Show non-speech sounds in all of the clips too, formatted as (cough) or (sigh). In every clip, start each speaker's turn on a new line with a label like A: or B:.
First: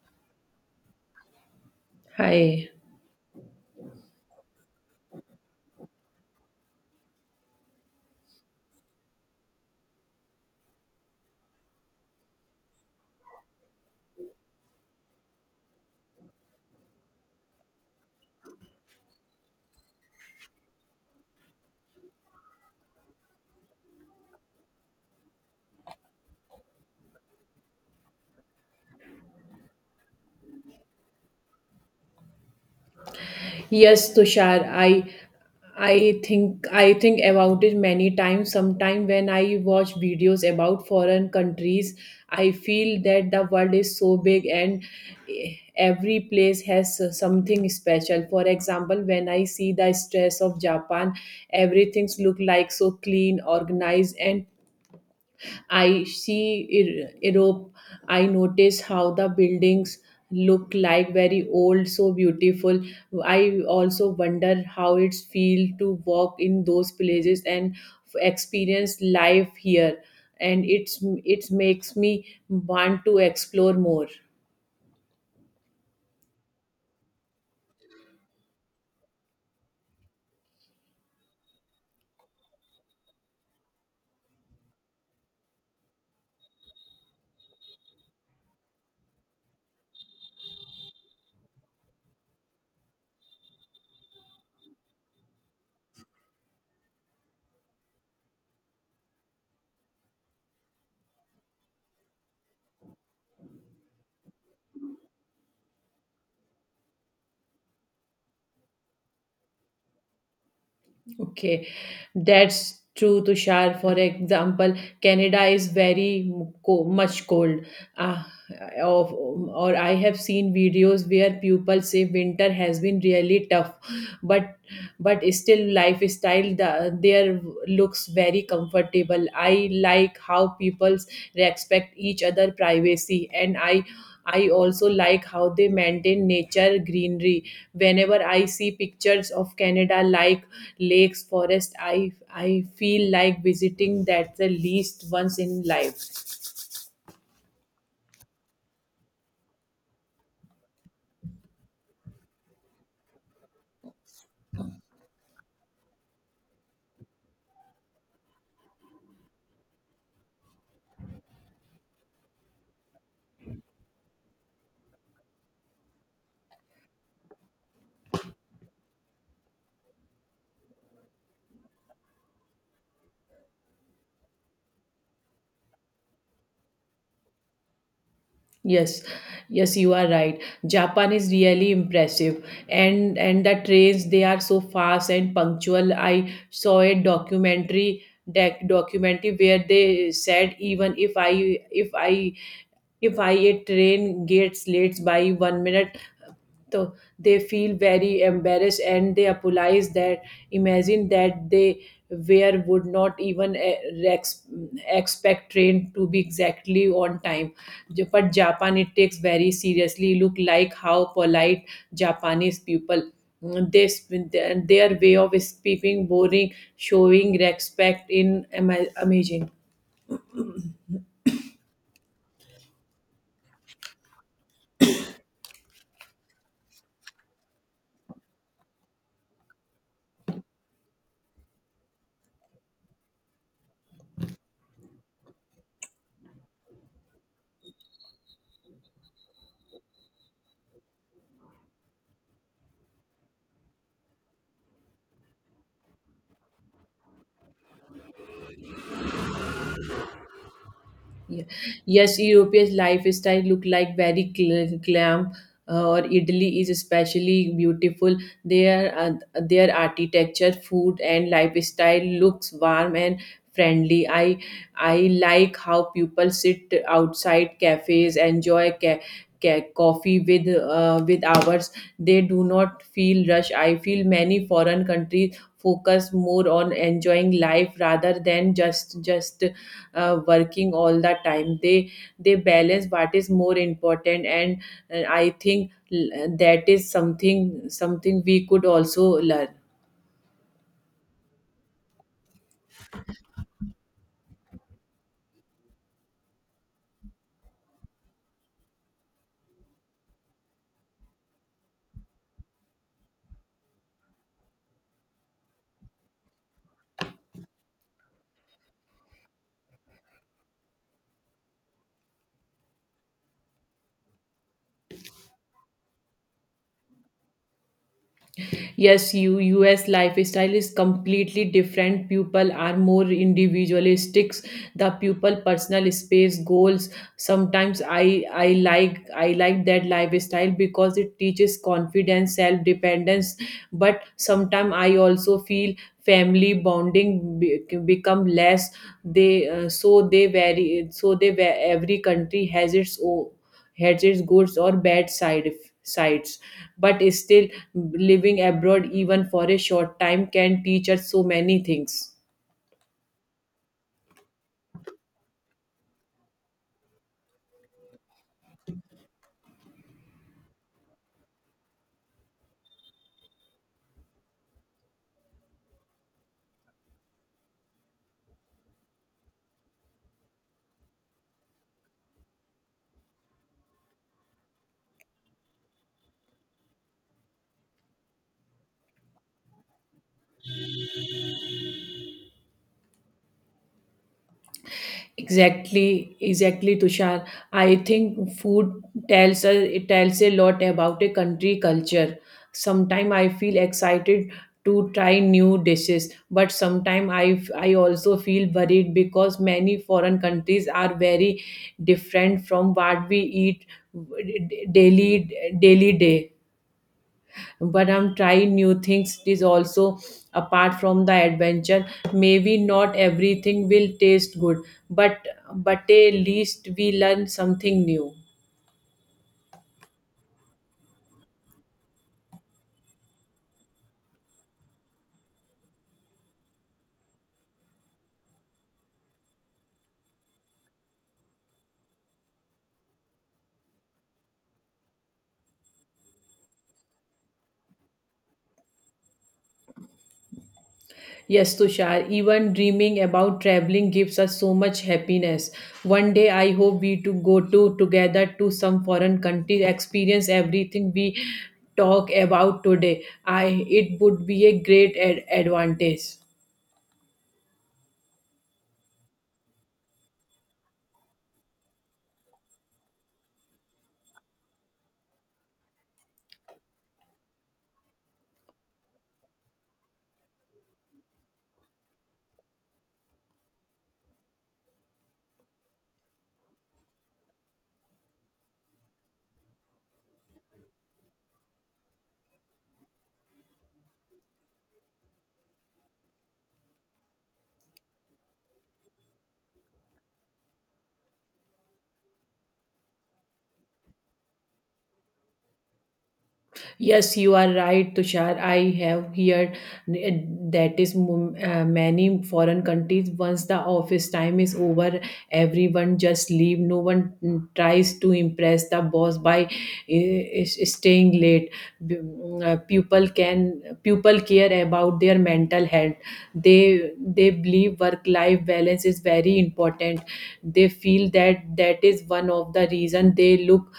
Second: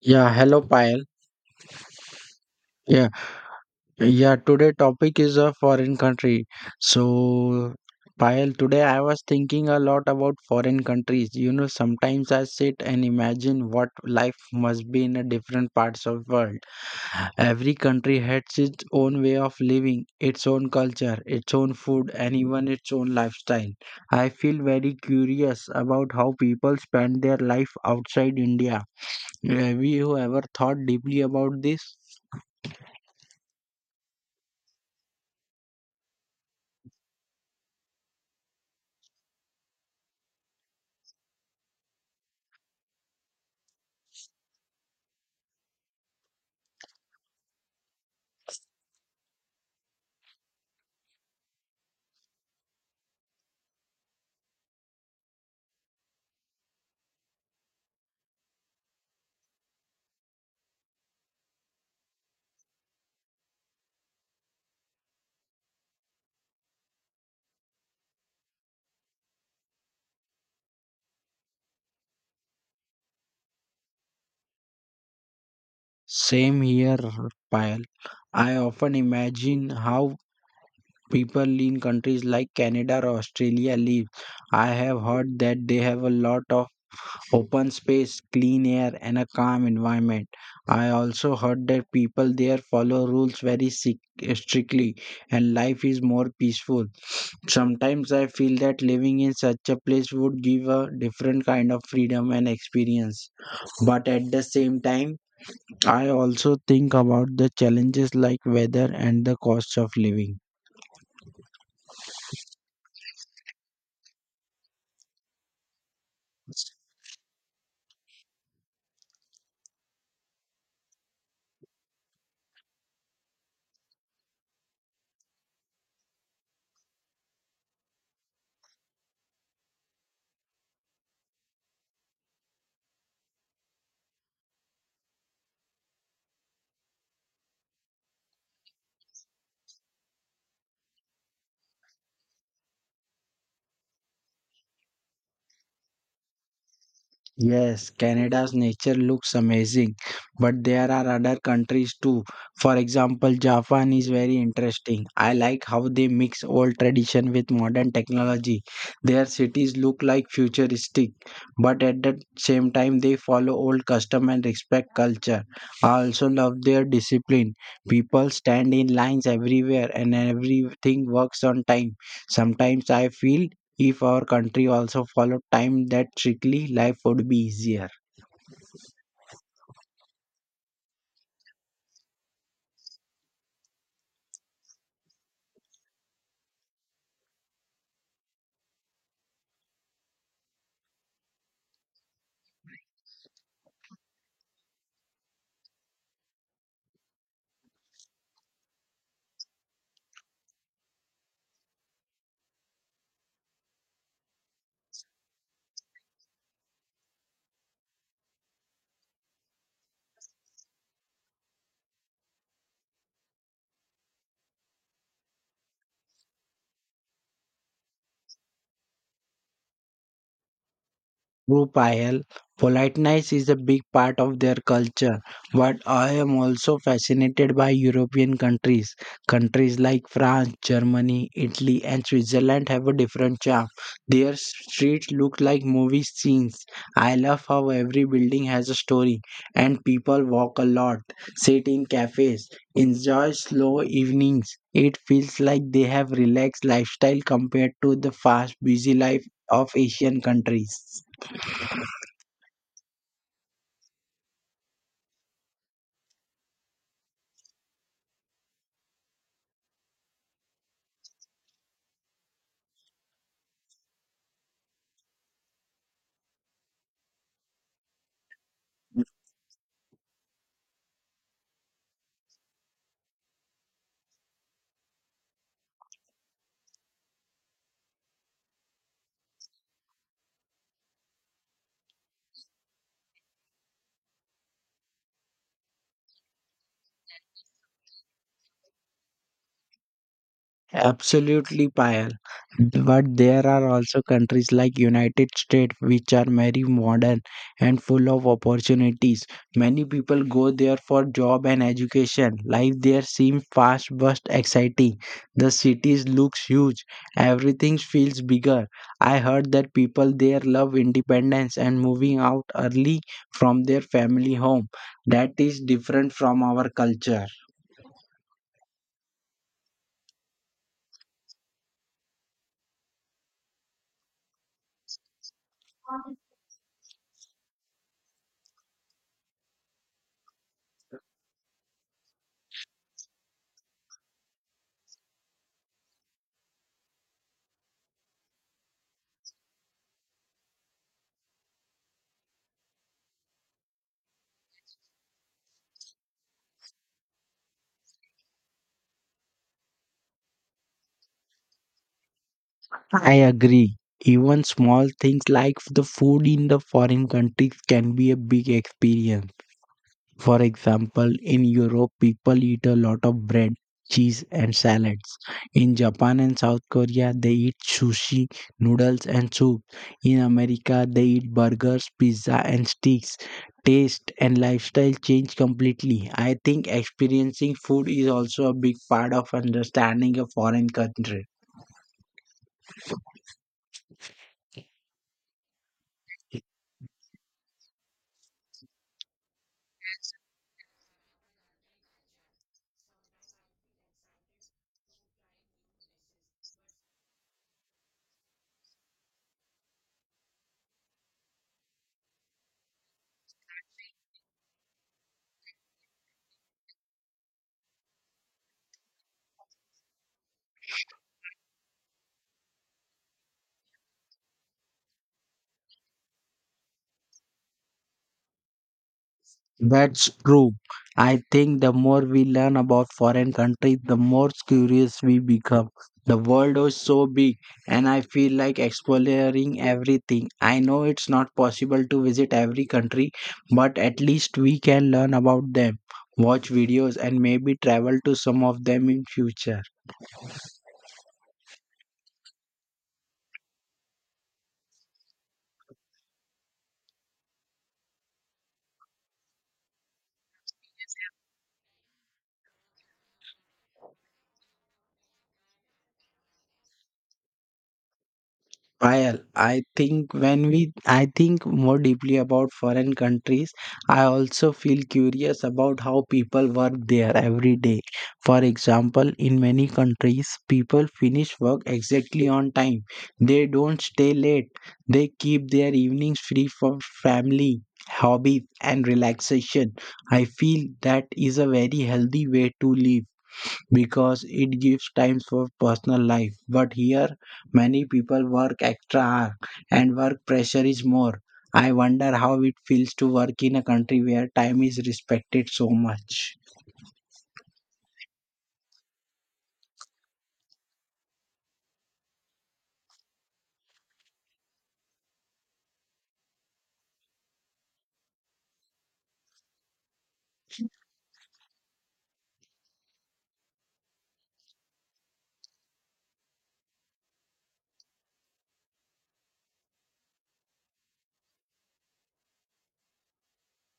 A: Yeah, hello Payal.
B: Hi.
A: Yeah, yeah, today topic is a foreign country. So Payal, today I was thinking a lot about foreign countries. You know, sometimes I sit and imagine what life must be in a different parts of world. Every country has its own way of living, its own culture, its own food, and even its own lifestyle. I feel very curious about how people spend their life outside India. Have you ever thought deeply about this?
B: Yes, Tushar, I think about it many times. Sometime when I watch videos about foreign countries, I feel that the world is so big, and every place has something special. For example, when I see the stress of Japan, everything's look like so clean, organized, and I see Europe, I notice how the buildings look like very old, so beautiful. I also wonder how it's feel to walk in those places and experience life here, and it makes me want to explore more.
A: Same here, Payal. I often imagine how people in countries like Canada or Australia live. I have heard that they have a lot of open space, clean air, and a calm environment. I also heard that people there follow rules very strictly and life is more peaceful. Sometimes I feel that living in such a place would give a different kind of freedom and experience. But at the same time, I also think about the challenges like weather and the cost of living.
B: (laughs) Okay, that's true, Tushar. For example, Canada is very much cold. Uh, or I have seen videos where people say winter has been really tough, but still lifestyle there looks very comfortable. I like how people respect each other privacy, and I also like how they maintain nature greenery. Whenever I see pictures of Canada, like lakes, forest, I feel like visiting that the least once in life.
A: Yes, Canada's nature looks amazing, but there are other countries too. For example, Japan is very interesting. I like how they mix old tradition with modern technology. Their cities look like futuristic, but at the same time they follow old custom and respect culture. I also love their discipline. People stand in lines everywhere and everything works on time. Sometimes I feel if our country also followed time that strictly, life would be easier.
B: Yes, yes, you are right. Japan is really impressive, and the trains, they are so fast and punctual. I saw a documentary, documentary where they said, even if I if I If I a train gets late by 1 minute, so they feel very embarrassed, and they apologize that. Imagine that they were would not even ex- expect train to be exactly on time. But Japan it takes very seriously. Look like how polite Japanese people, this their way of speaking boring, showing respect in amazing.
A: True, Payal. Politeness is a big part of their culture, but I am also fascinated by European countries. Countries like France, Germany, Italy, and Switzerland have a different charm. Their streets look like movie scenes. I love how every building has a story, and people walk a lot, sit in cafes, enjoy slow evenings. It feels like they have relaxed lifestyle compared to the fast, busy life of Asian countries.
B: Ye- Yes, European lifestyle look like very glam. Or Italy is especially beautiful. Their uh, their architecture, food, and lifestyle looks warm and friendly. I like how people sit outside cafes, enjoy coffee with hours. They do not feel rush. I feel many foreign countries focus more on enjoying life rather than just working all the time. They balance what is more important, and I think that is something we could also learn.
A: Absolutely, Payal. But there are also countries like United States which are very modern and full of opportunities. Many people go there for job and education. Life there seems fast but exciting. The cities looks huge. Everything feels bigger. I heard that people there love independence and moving out early from their family home. That is different from our culture.
B: Yes, you US lifestyle is completely different. People are more individualistic, the people personal space goals. Sometimes I like that lifestyle because it teaches confidence, self dependence. But sometimes I also feel family bonding become less. They so they vary so they va- Every country has its own, has its good or bad sides. But still, living abroad, even for a short time, can teach us so many things.
A: I agree. Even small things like the food in the foreign countries can be a big experience. For example, in Europe, people eat a lot of bread, cheese, and salads. In Japan and South Korea, they eat sushi, noodles, and soup. In America, they eat burgers, pizza, and steaks. Taste and lifestyle change completely. I think experiencing food is also a big part of understanding a foreign country.
B: Exactly, exactly, Tushar. I think food tells us, it tells a lot about a country culture. Sometimes I feel excited to try new dishes, but sometimes I also feel worried because many foreign countries are very different from what we eat daily, daily day. But I'm trying new things, it is also apart from the adventure. Maybe not everything will taste good, but at least we learn something new.
A: That's true. I think the more we learn about foreign countries, the more curious we become. The world is so big, and I feel like exploring everything. I know it's not possible to visit every country, but at least we can learn about them, watch videos, and maybe travel to some of them in future.
B: Yes, Tushar, even dreaming about traveling gives us so much happiness. One day I hope we to go to together to some foreign country, experience everything we talk about today. I it would be a great advantage.
A: Well, I think I think more deeply about foreign countries, I also feel curious about how people work there every day. For example, in many countries, people finish work exactly on time. They don't stay late. They keep their evenings free for family, hobbies, and relaxation. I feel that is a very healthy way to live because it gives time for personal life. But here, many people work extra hours and work pressure is more. I wonder how it feels to work in a country where time is respected so much.
B: Yes, you are right, Tushar. I have heard that is many foreign countries, once the office time is over, everyone just leave. No one tries to impress the boss by staying late. People care about their mental health. They believe work life balance is very important. They feel that that is one of the reason they look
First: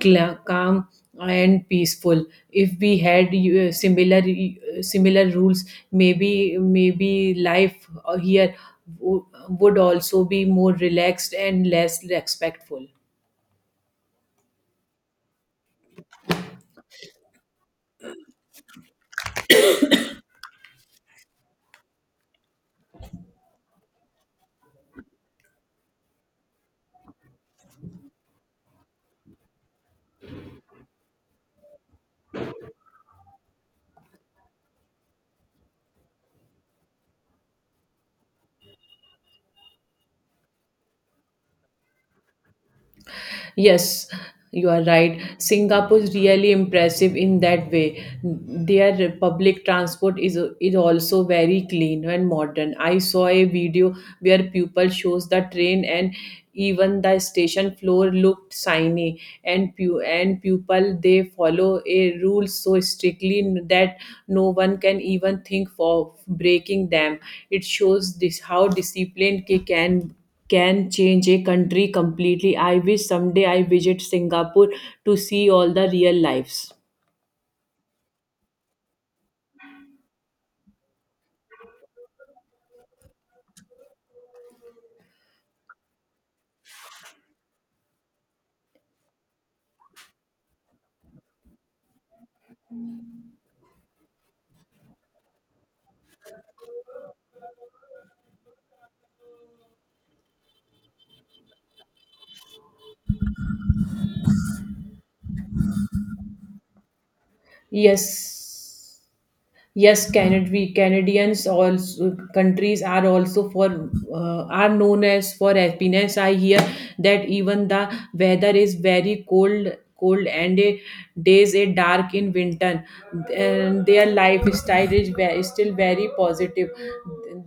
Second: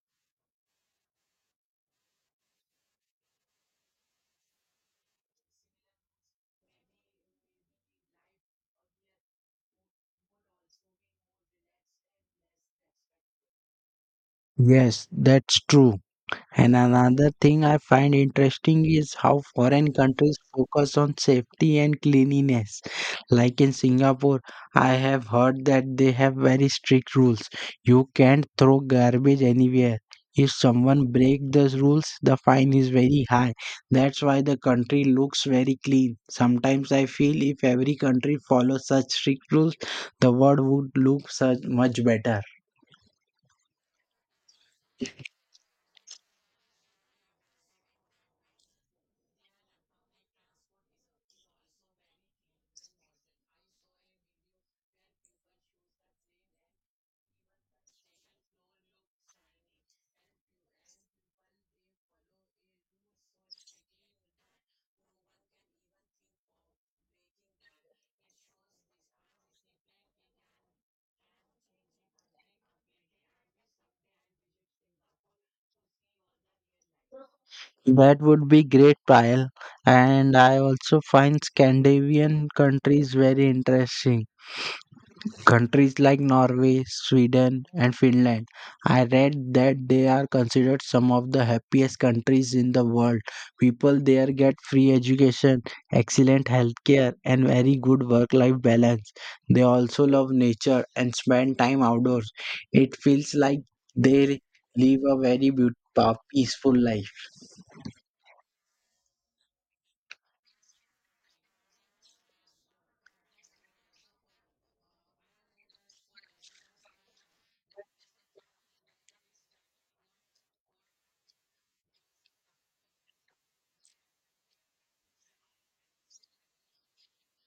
B: calm and peaceful. If we had similar rules, maybe life here would also be more relaxed and less respectful.
A: Yes, that's true. And another thing I find interesting is how foreign countries focus on safety and cleanliness. Like in Singapore, I have heard that they have very strict rules. You can't throw garbage anywhere. If someone breaks those rules, the fine is very high. That's why the country looks very clean. Sometimes I feel if every country follows such strict rules, the world would look such much better.
B: Yes, you are right. Singapore is really impressive in that way. Their public transport is also very clean and modern. I saw a video where people shows the train, and even the station floor looked shiny and and people they follow a rule so strictly that no one can even think of breaking them. It shows this, how disciplined they can change a country completely. I wish someday I visit Singapore to see all the real lives.
A: That would be great, Payal. And I also find Scandinavian countries very interesting. Countries like Norway, Sweden, and Finland. I read that they are considered some of the happiest countries in the world. People there get free education, excellent healthcare, and very good work life balance. They also love nature and spend time outdoors. It feels like they live a very beautiful, peaceful life.
B: Yes, yes, Canadians also countries are also for are known as for happiness. I hear that even the weather is very cold, cold, and days are dark in winter, and their lifestyle is still very positive.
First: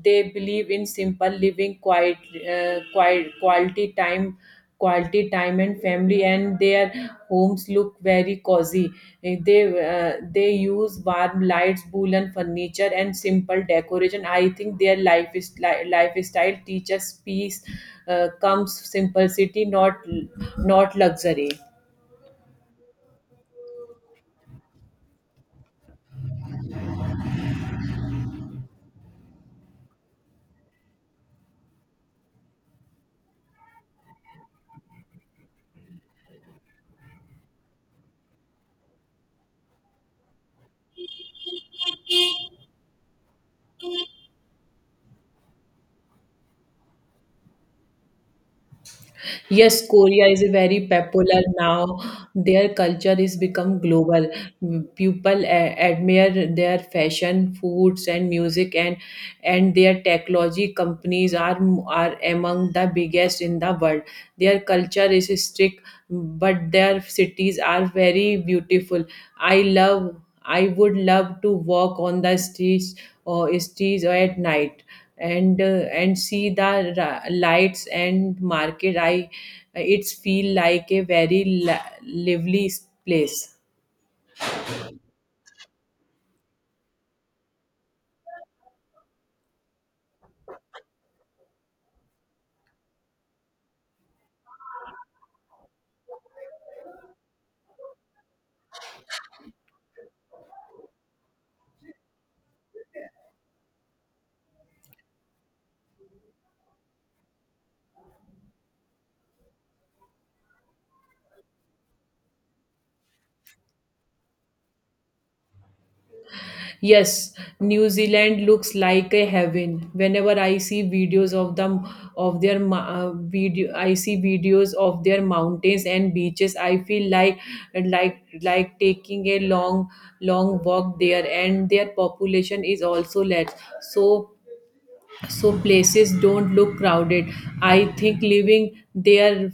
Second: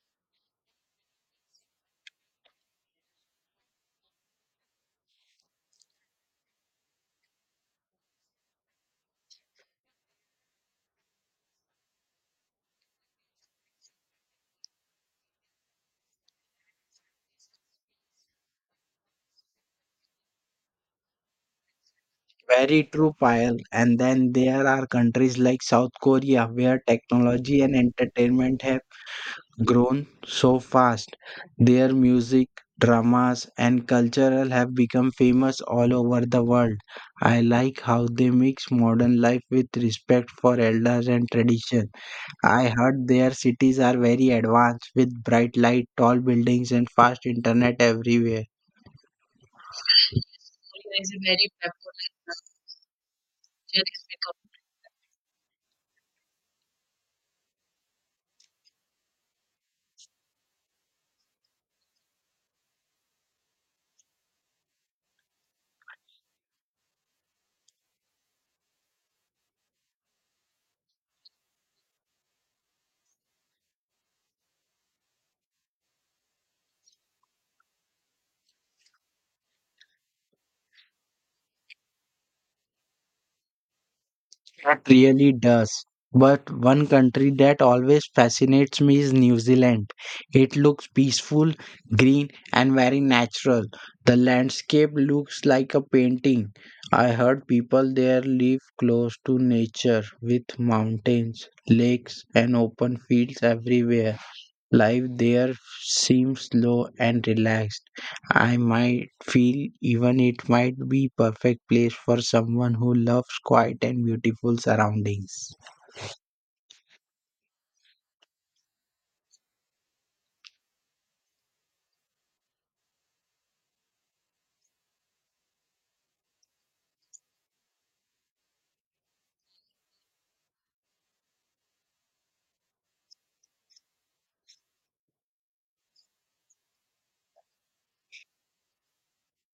B: They believe in simple living, quiet quality time, and family, and their homes look very cozy. They use warm lights, woolen furniture, and simple decoration. I think their lifestyle teaches peace, comes simplicity, not luxury.
A: Very true, Payal. And then there are countries like South Korea where technology and entertainment have grown so fast. Their music, dramas, and cultural have become famous all over the world. I like how they mix modern life with respect for elders and tradition. I heard their cities are very advanced with bright light, tall buildings, and fast internet everywhere.
B: Yes, Korea is a very popular now. Their culture is become global. People admire their fashion, foods, and music, and their technology companies are among the biggest in the world. Their culture is strict, but their cities are very beautiful. I love. I would love to walk on the streets, or streets at night, and see the lights and market. I it's feel like a very lively place.
A: It really does. But one country that always fascinates me is New Zealand. It looks peaceful, green, and very natural. The landscape looks like a painting. I heard people there live close to nature with mountains, lakes, and open fields everywhere. Life there seems slow and relaxed. I might feel even it might be perfect place for someone who loves quiet and beautiful surroundings.
B: Yes, New Zealand looks like a heaven. Whenever I see videos of them, of their video, I see videos of their mountains and beaches, I feel like, like taking a long, walk there. And their population is also less, so so places don't look crowded. I think living there,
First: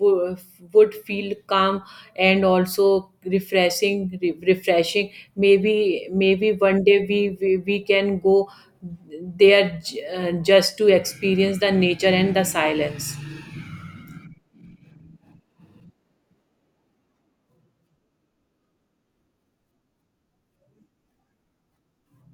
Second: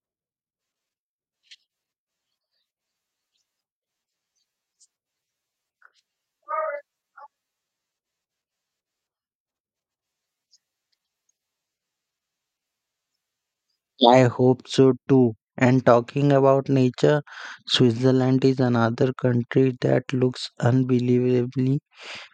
B: w- would feel calm and also refreshing, refreshing. Maybe one day we can go there, just to experience the nature and the silence.
A: I hope so too. And talking about nature, Switzerland is another country that looks unbelievably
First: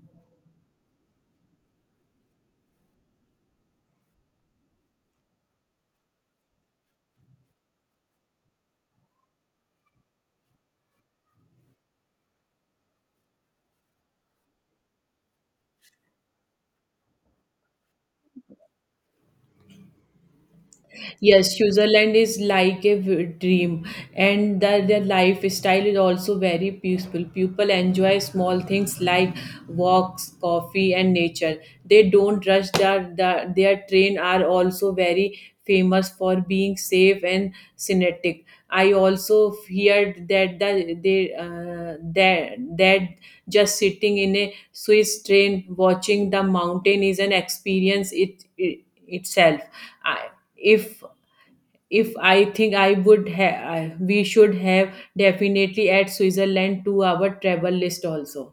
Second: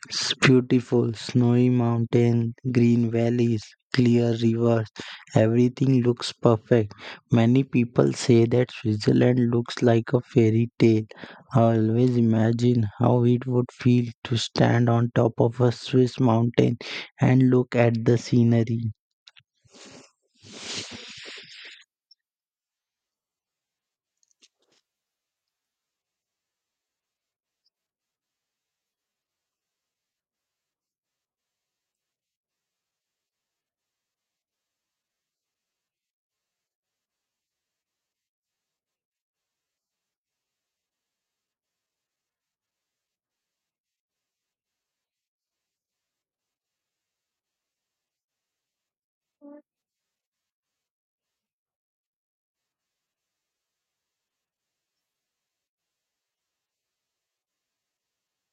A: it's beautiful, snowy mountains, green valleys, clear rivers, everything looks perfect. Many people say that Switzerland looks like a fairy tale. I always imagine how it would feel to stand on top of a Swiss mountain and look at the scenery.
B: Yes, Switzerland is like a dream, and their lifestyle is also very peaceful. People enjoy small things like walks, coffee, and nature. They don't rush. Their train are also very famous for being safe and synthetic. I also heard that that just sitting in a Swiss train, watching the mountain, is an experience it itself. I, if I think I would have, we should have definitely add Switzerland to our travel list also.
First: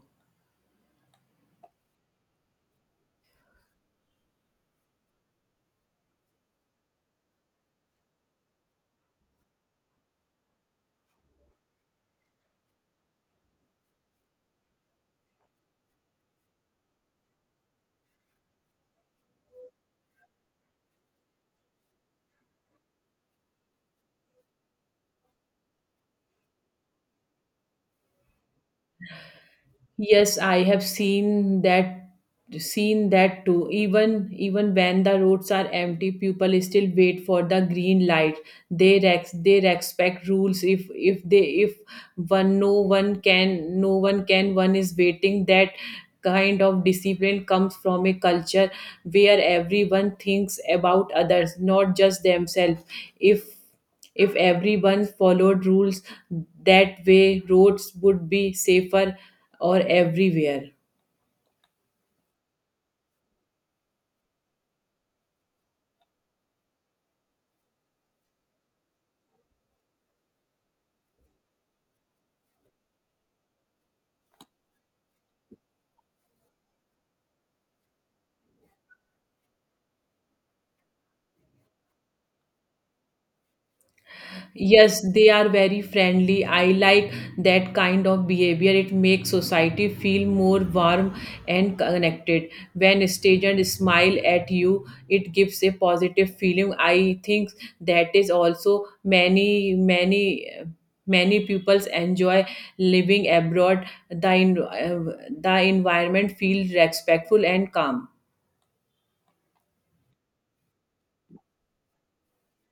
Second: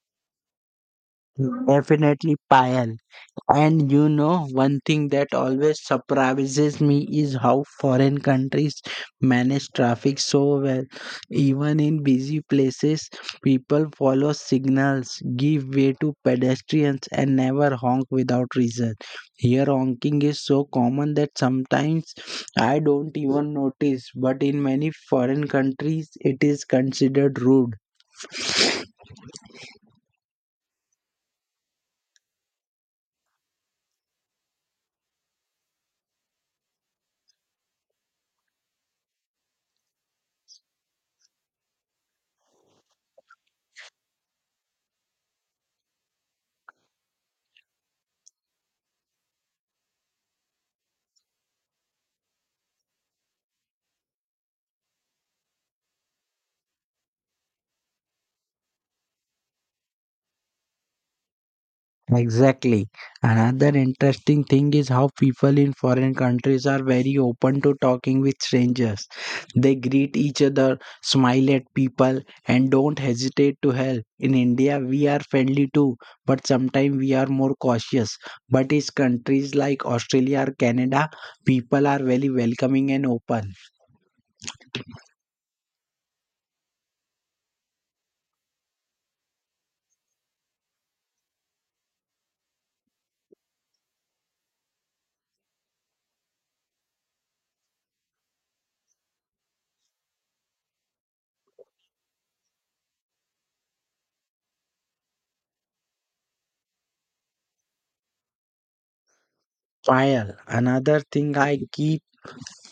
A: Definitely, Payal. And you know, one thing that always surprises me is how foreign countries manage traffic so well. Even in busy places, people follow signals, give way to pedestrians, and never honk without reason. Here, honking is so common that sometimes I don't even notice, but in many foreign countries, it is considered rude.
B: Yes, I have seen that, too. Even when the roads are empty, people still wait for the green light. They respect rules. If they, if one, no one can, no one can, one is waiting. That kind of discipline comes from a culture where everyone thinks about others, not just themselves. If if everyone followed rules that way, roads would be safer or everywhere.
A: Exactly. Another interesting thing is how people in foreign countries are very open to talking with strangers. They greet each other, smile at people, and don't hesitate to help. In India, we are friendly too, but sometimes we are more cautious. But in countries like Australia or Canada, people are very welcoming and open.
B: Yes, they are very friendly. I like that kind of behavior. It makes society feel more warm and connected. When strangers smile at you, it gives a positive feeling. I think that is also many people enjoy living abroad. The environment feels respectful and calm.
A: Fire. Another thing I keep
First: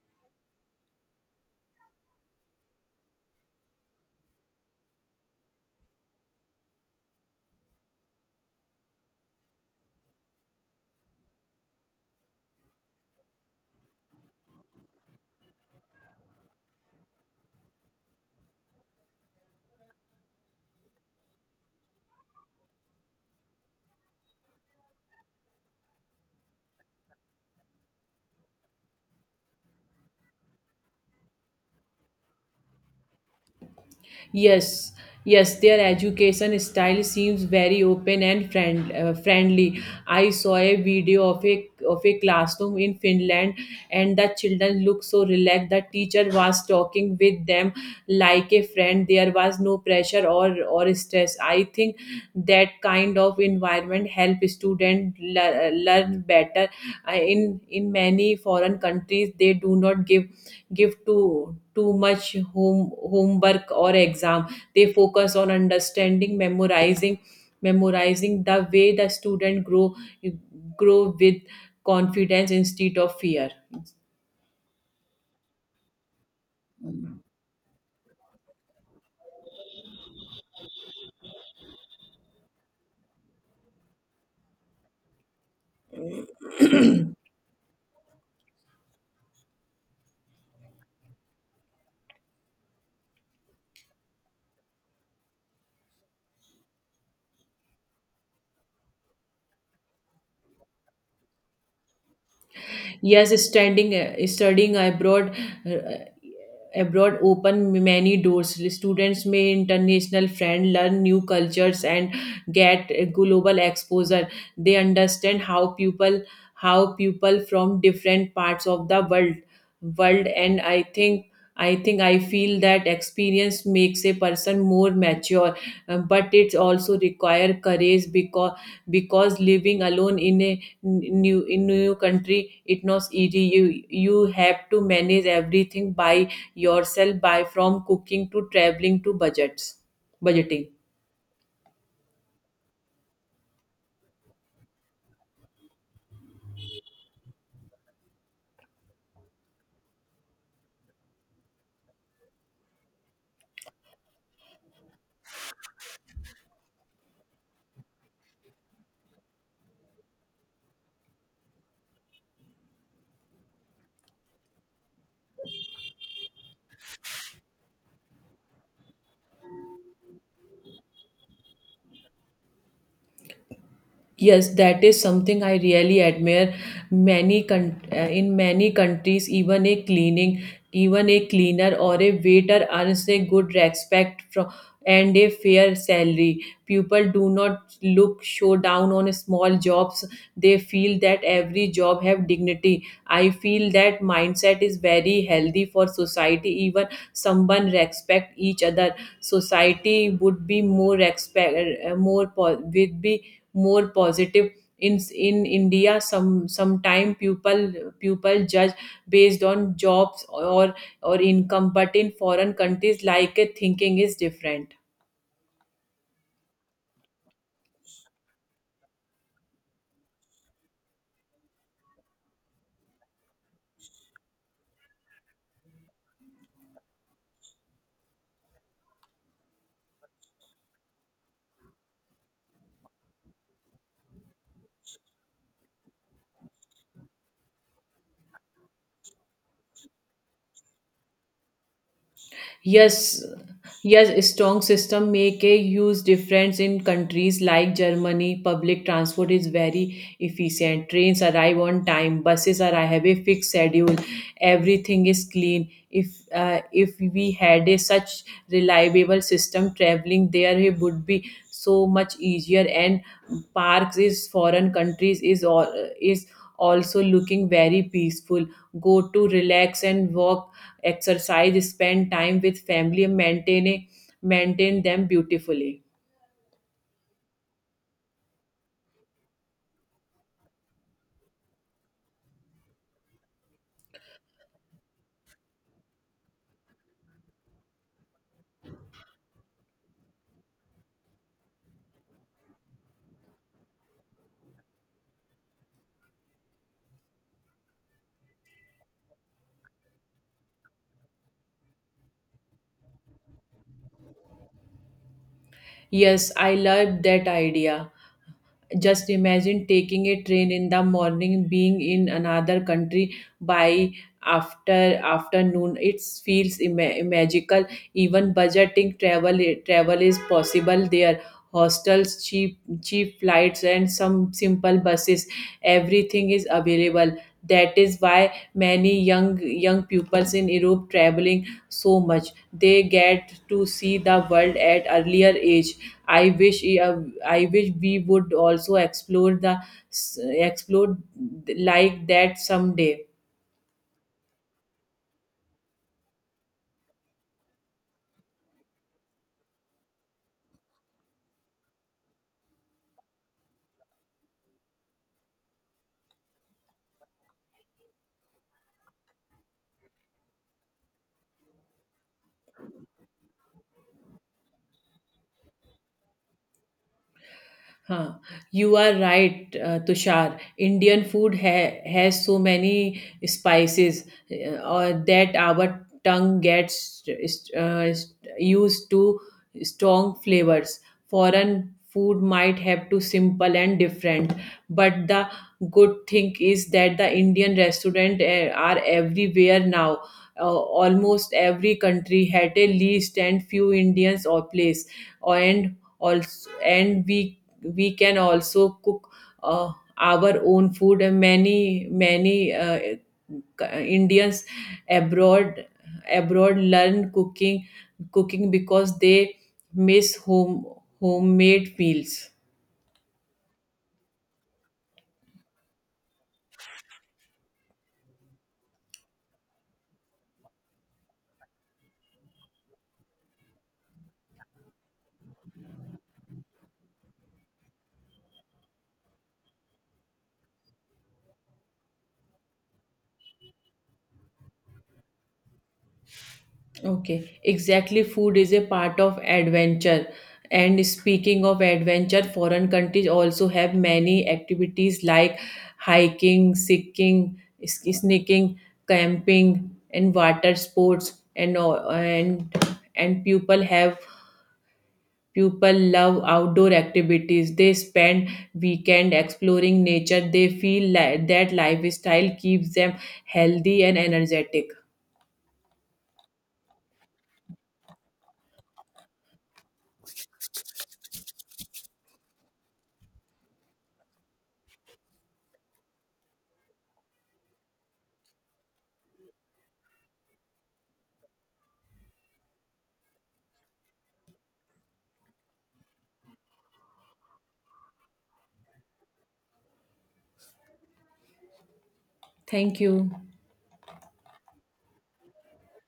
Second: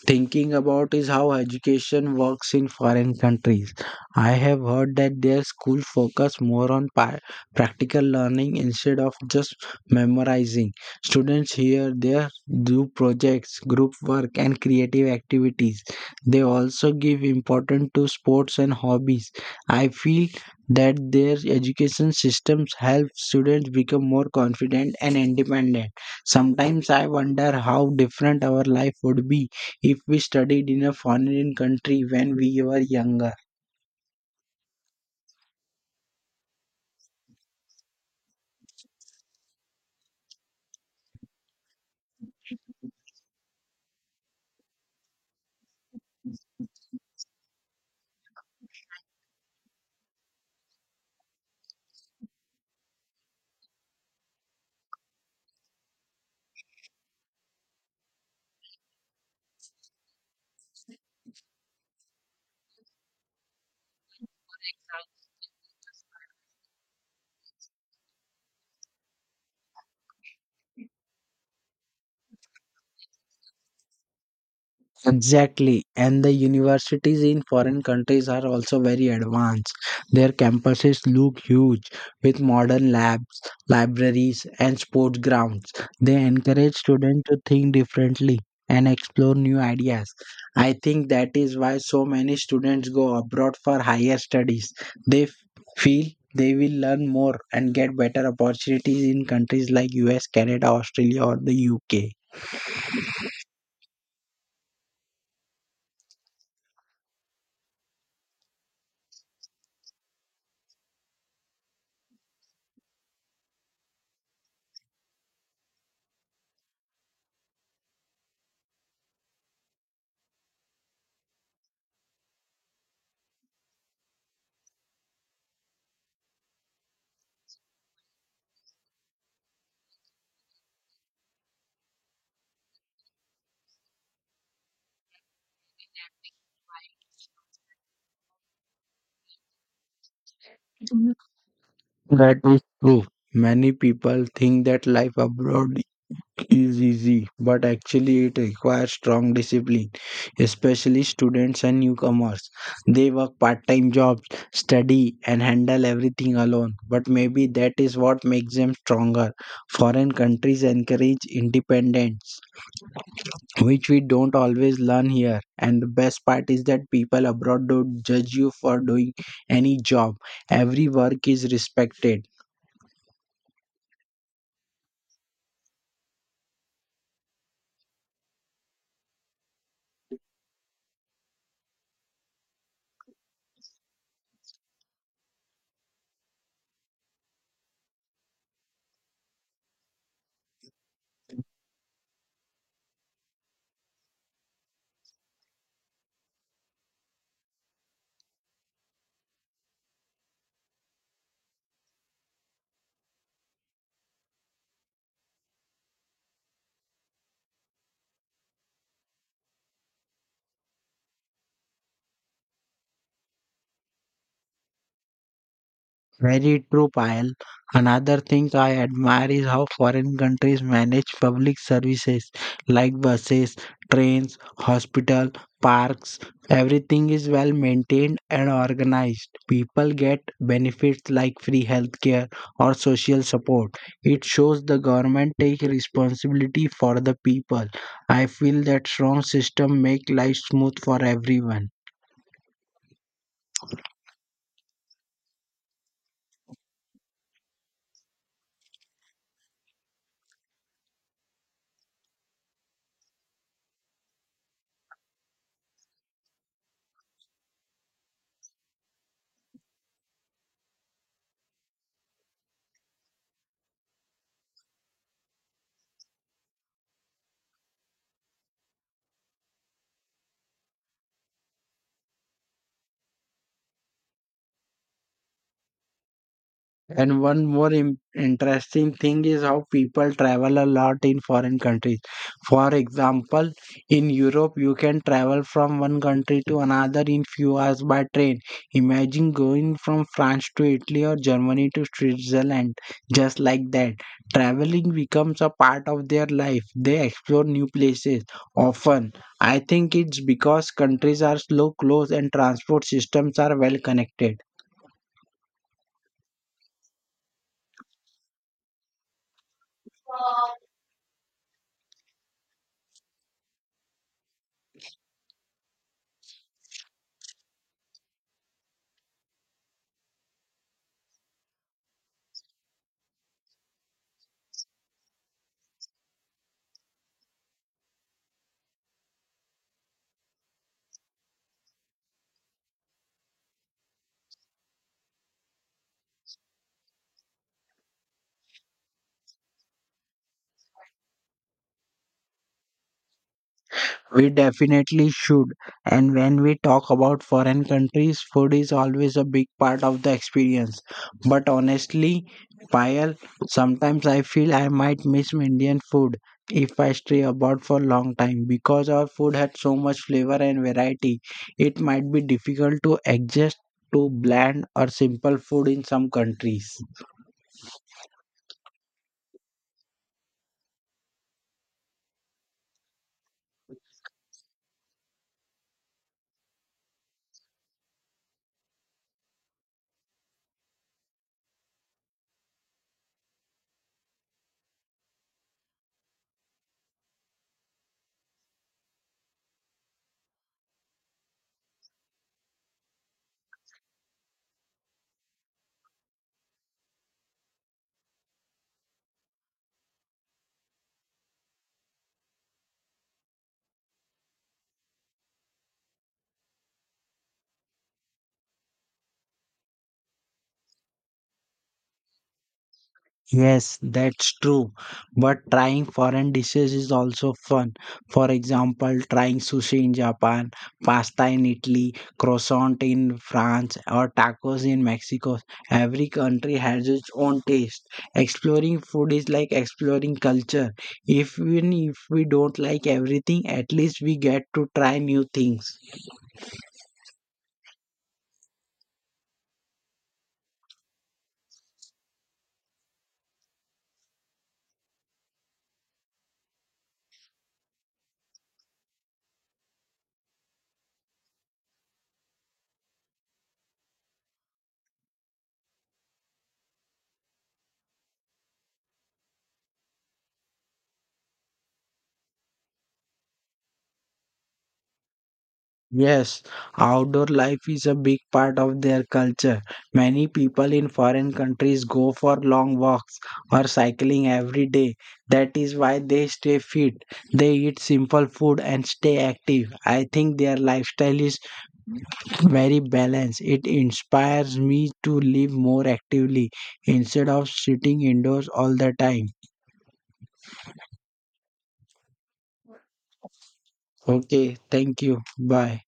A: thinking about is how education works in foreign countries. I have heard that their school focus more on practical learning instead of just memorizing. Students here there do projects, group work and creative activities. They also give importance to sports and hobbies. I feel that their education systems help students become more confident and independent. Sometimes I wonder how different our life would be if we studied in a foreign country when we were younger.
B: Yes, yes, their education style seems very open and friendly. I saw a video of a classroom in Finland, and the children looked so relaxed. The teacher was talking with them like a friend. There was no pressure or stress. I think that kind of environment help students learn better. In many foreign countries, they do not give too much homework or exam. They focus on understanding, memorizing, the way the student grow with confidence instead of fear.
A: Exactly. And the universities in foreign countries are also very advanced. Their campuses look huge with modern labs, libraries, and sports grounds. They encourage students to think differently and explore new ideas. I think that is why so many students go abroad for higher studies. They feel they will learn more and get better opportunities in countries like US, Canada, Australia, or the UK.
B: Yes, standing, studying abroad, uh, abroad open many doors. Students may international friend, learn new cultures, and get global exposure. They understand how people from different parts of the world, and I think. I feel that experience makes a person more mature. But it's also require courage because living alone in a new country, it's not easy. You have to manage everything by yourself, by from cooking to traveling to budgets budgeting.
A: That is true. Many people think that life abroad is easy, but actually it requires strong discipline, especially students and newcomers. They work part-time jobs, study, and handle everything alone. But maybe that is what makes them stronger. Foreign countries encourage independence, which we don't always learn here. And the best part is that people abroad don't judge you for doing any job. Every work is respected
B: Yes, that is something I really admire. In many countries, even a cleaner or a waiter earns a good respect from, and a fair salary. People do not look show down on small jobs. They feel that every job have dignity. I feel that mindset is very healthy for society. Even someone respect each other. Society would be more respect, more po- would be more positive. In India, sometime people judge based on jobs or income, but in foreign countries, thinking is different.
A: very true, Payal. Another thing I admire is how foreign countries manage public services like buses, trains, hospital, parks. Everything is well maintained and organized. People get benefits like free healthcare or social support. It shows the government take responsibility for the people. I feel that strong system make life smooth for everyone.
B: Yes, yes, a strong system make a huge difference in countries like Germany. Public transport is very efficient. Trains arrive on time. Buses are have a fixed schedule. Everything is clean. If we had a such reliable system, traveling there, it would be so much easier. And parks is foreign countries is also looking very peaceful. Go to relax and walk, exercise, spend time with family, and maintain them beautifully.
A: And one more interesting thing is how people travel a lot in foreign countries. For example, in Europe, you can travel from one country to another in few hours by train. Imagine going from France to Italy or Germany to Switzerland, just like that. Traveling becomes a part of their life. They explore new places often. I think it's because countries are so close and transport systems are well connected.
B: Yes, I love that idea. Just imagine taking a train in the morning, being in another country by after afternoon. It feels magical. Even budgeting travel is possible there. Hostels, cheap flights, and some simple buses. Everything is available. That is why many young pupils in Europe traveling so much. They get to see the world at earlier age. I wish eh, uh, I wish we would also explore like that someday.
A: We definitely should. And when we talk about foreign countries, food is always a big part of the experience. But honestly, Payal, sometimes I feel I might miss Indian food if I stay abroad for a long time because our food had so much flavor and variety. It might be difficult to adjust to bland or simple food in some countries.
B: Huh. You are right, Tushar. Indian food has so many spices, or that our tongue gets uh, used to strong flavors. Foreign food might have to simple and different, but the good thing is that the Indian restaurant are everywhere now. Uh, Almost every country had a least and few Indians or place, and also and we can also cook, uh, our own food. And many indians abroad abroad learn cooking because they miss homemade meals.
A: Yes, that's true. But trying foreign dishes is also fun. For example, trying sushi in Japan, pasta in Italy, croissant in France, or tacos in Mexico. Every country has its own taste. Exploring food is like exploring culture. Even if we don't like everything, at least we get to try new things.
B: Okay, exactly. Food is a part of adventure. And speaking of adventure, foreign countries also have many activities like hiking, seeking, sneaking, camping, and water sports. And all- and people love outdoor activities. They spend weekend exploring nature. They feel that lifestyle keeps them healthy and energetic.
A: Yes, outdoor life is a big part of their culture. Many people in foreign countries go for long walks or cycling every day. That is why they stay fit. They eat simple food and stay active. I think their lifestyle is very balanced. It inspires me to live more actively instead of sitting indoors all the time.
B: Thank you.
A: Okay, thank you. Bye.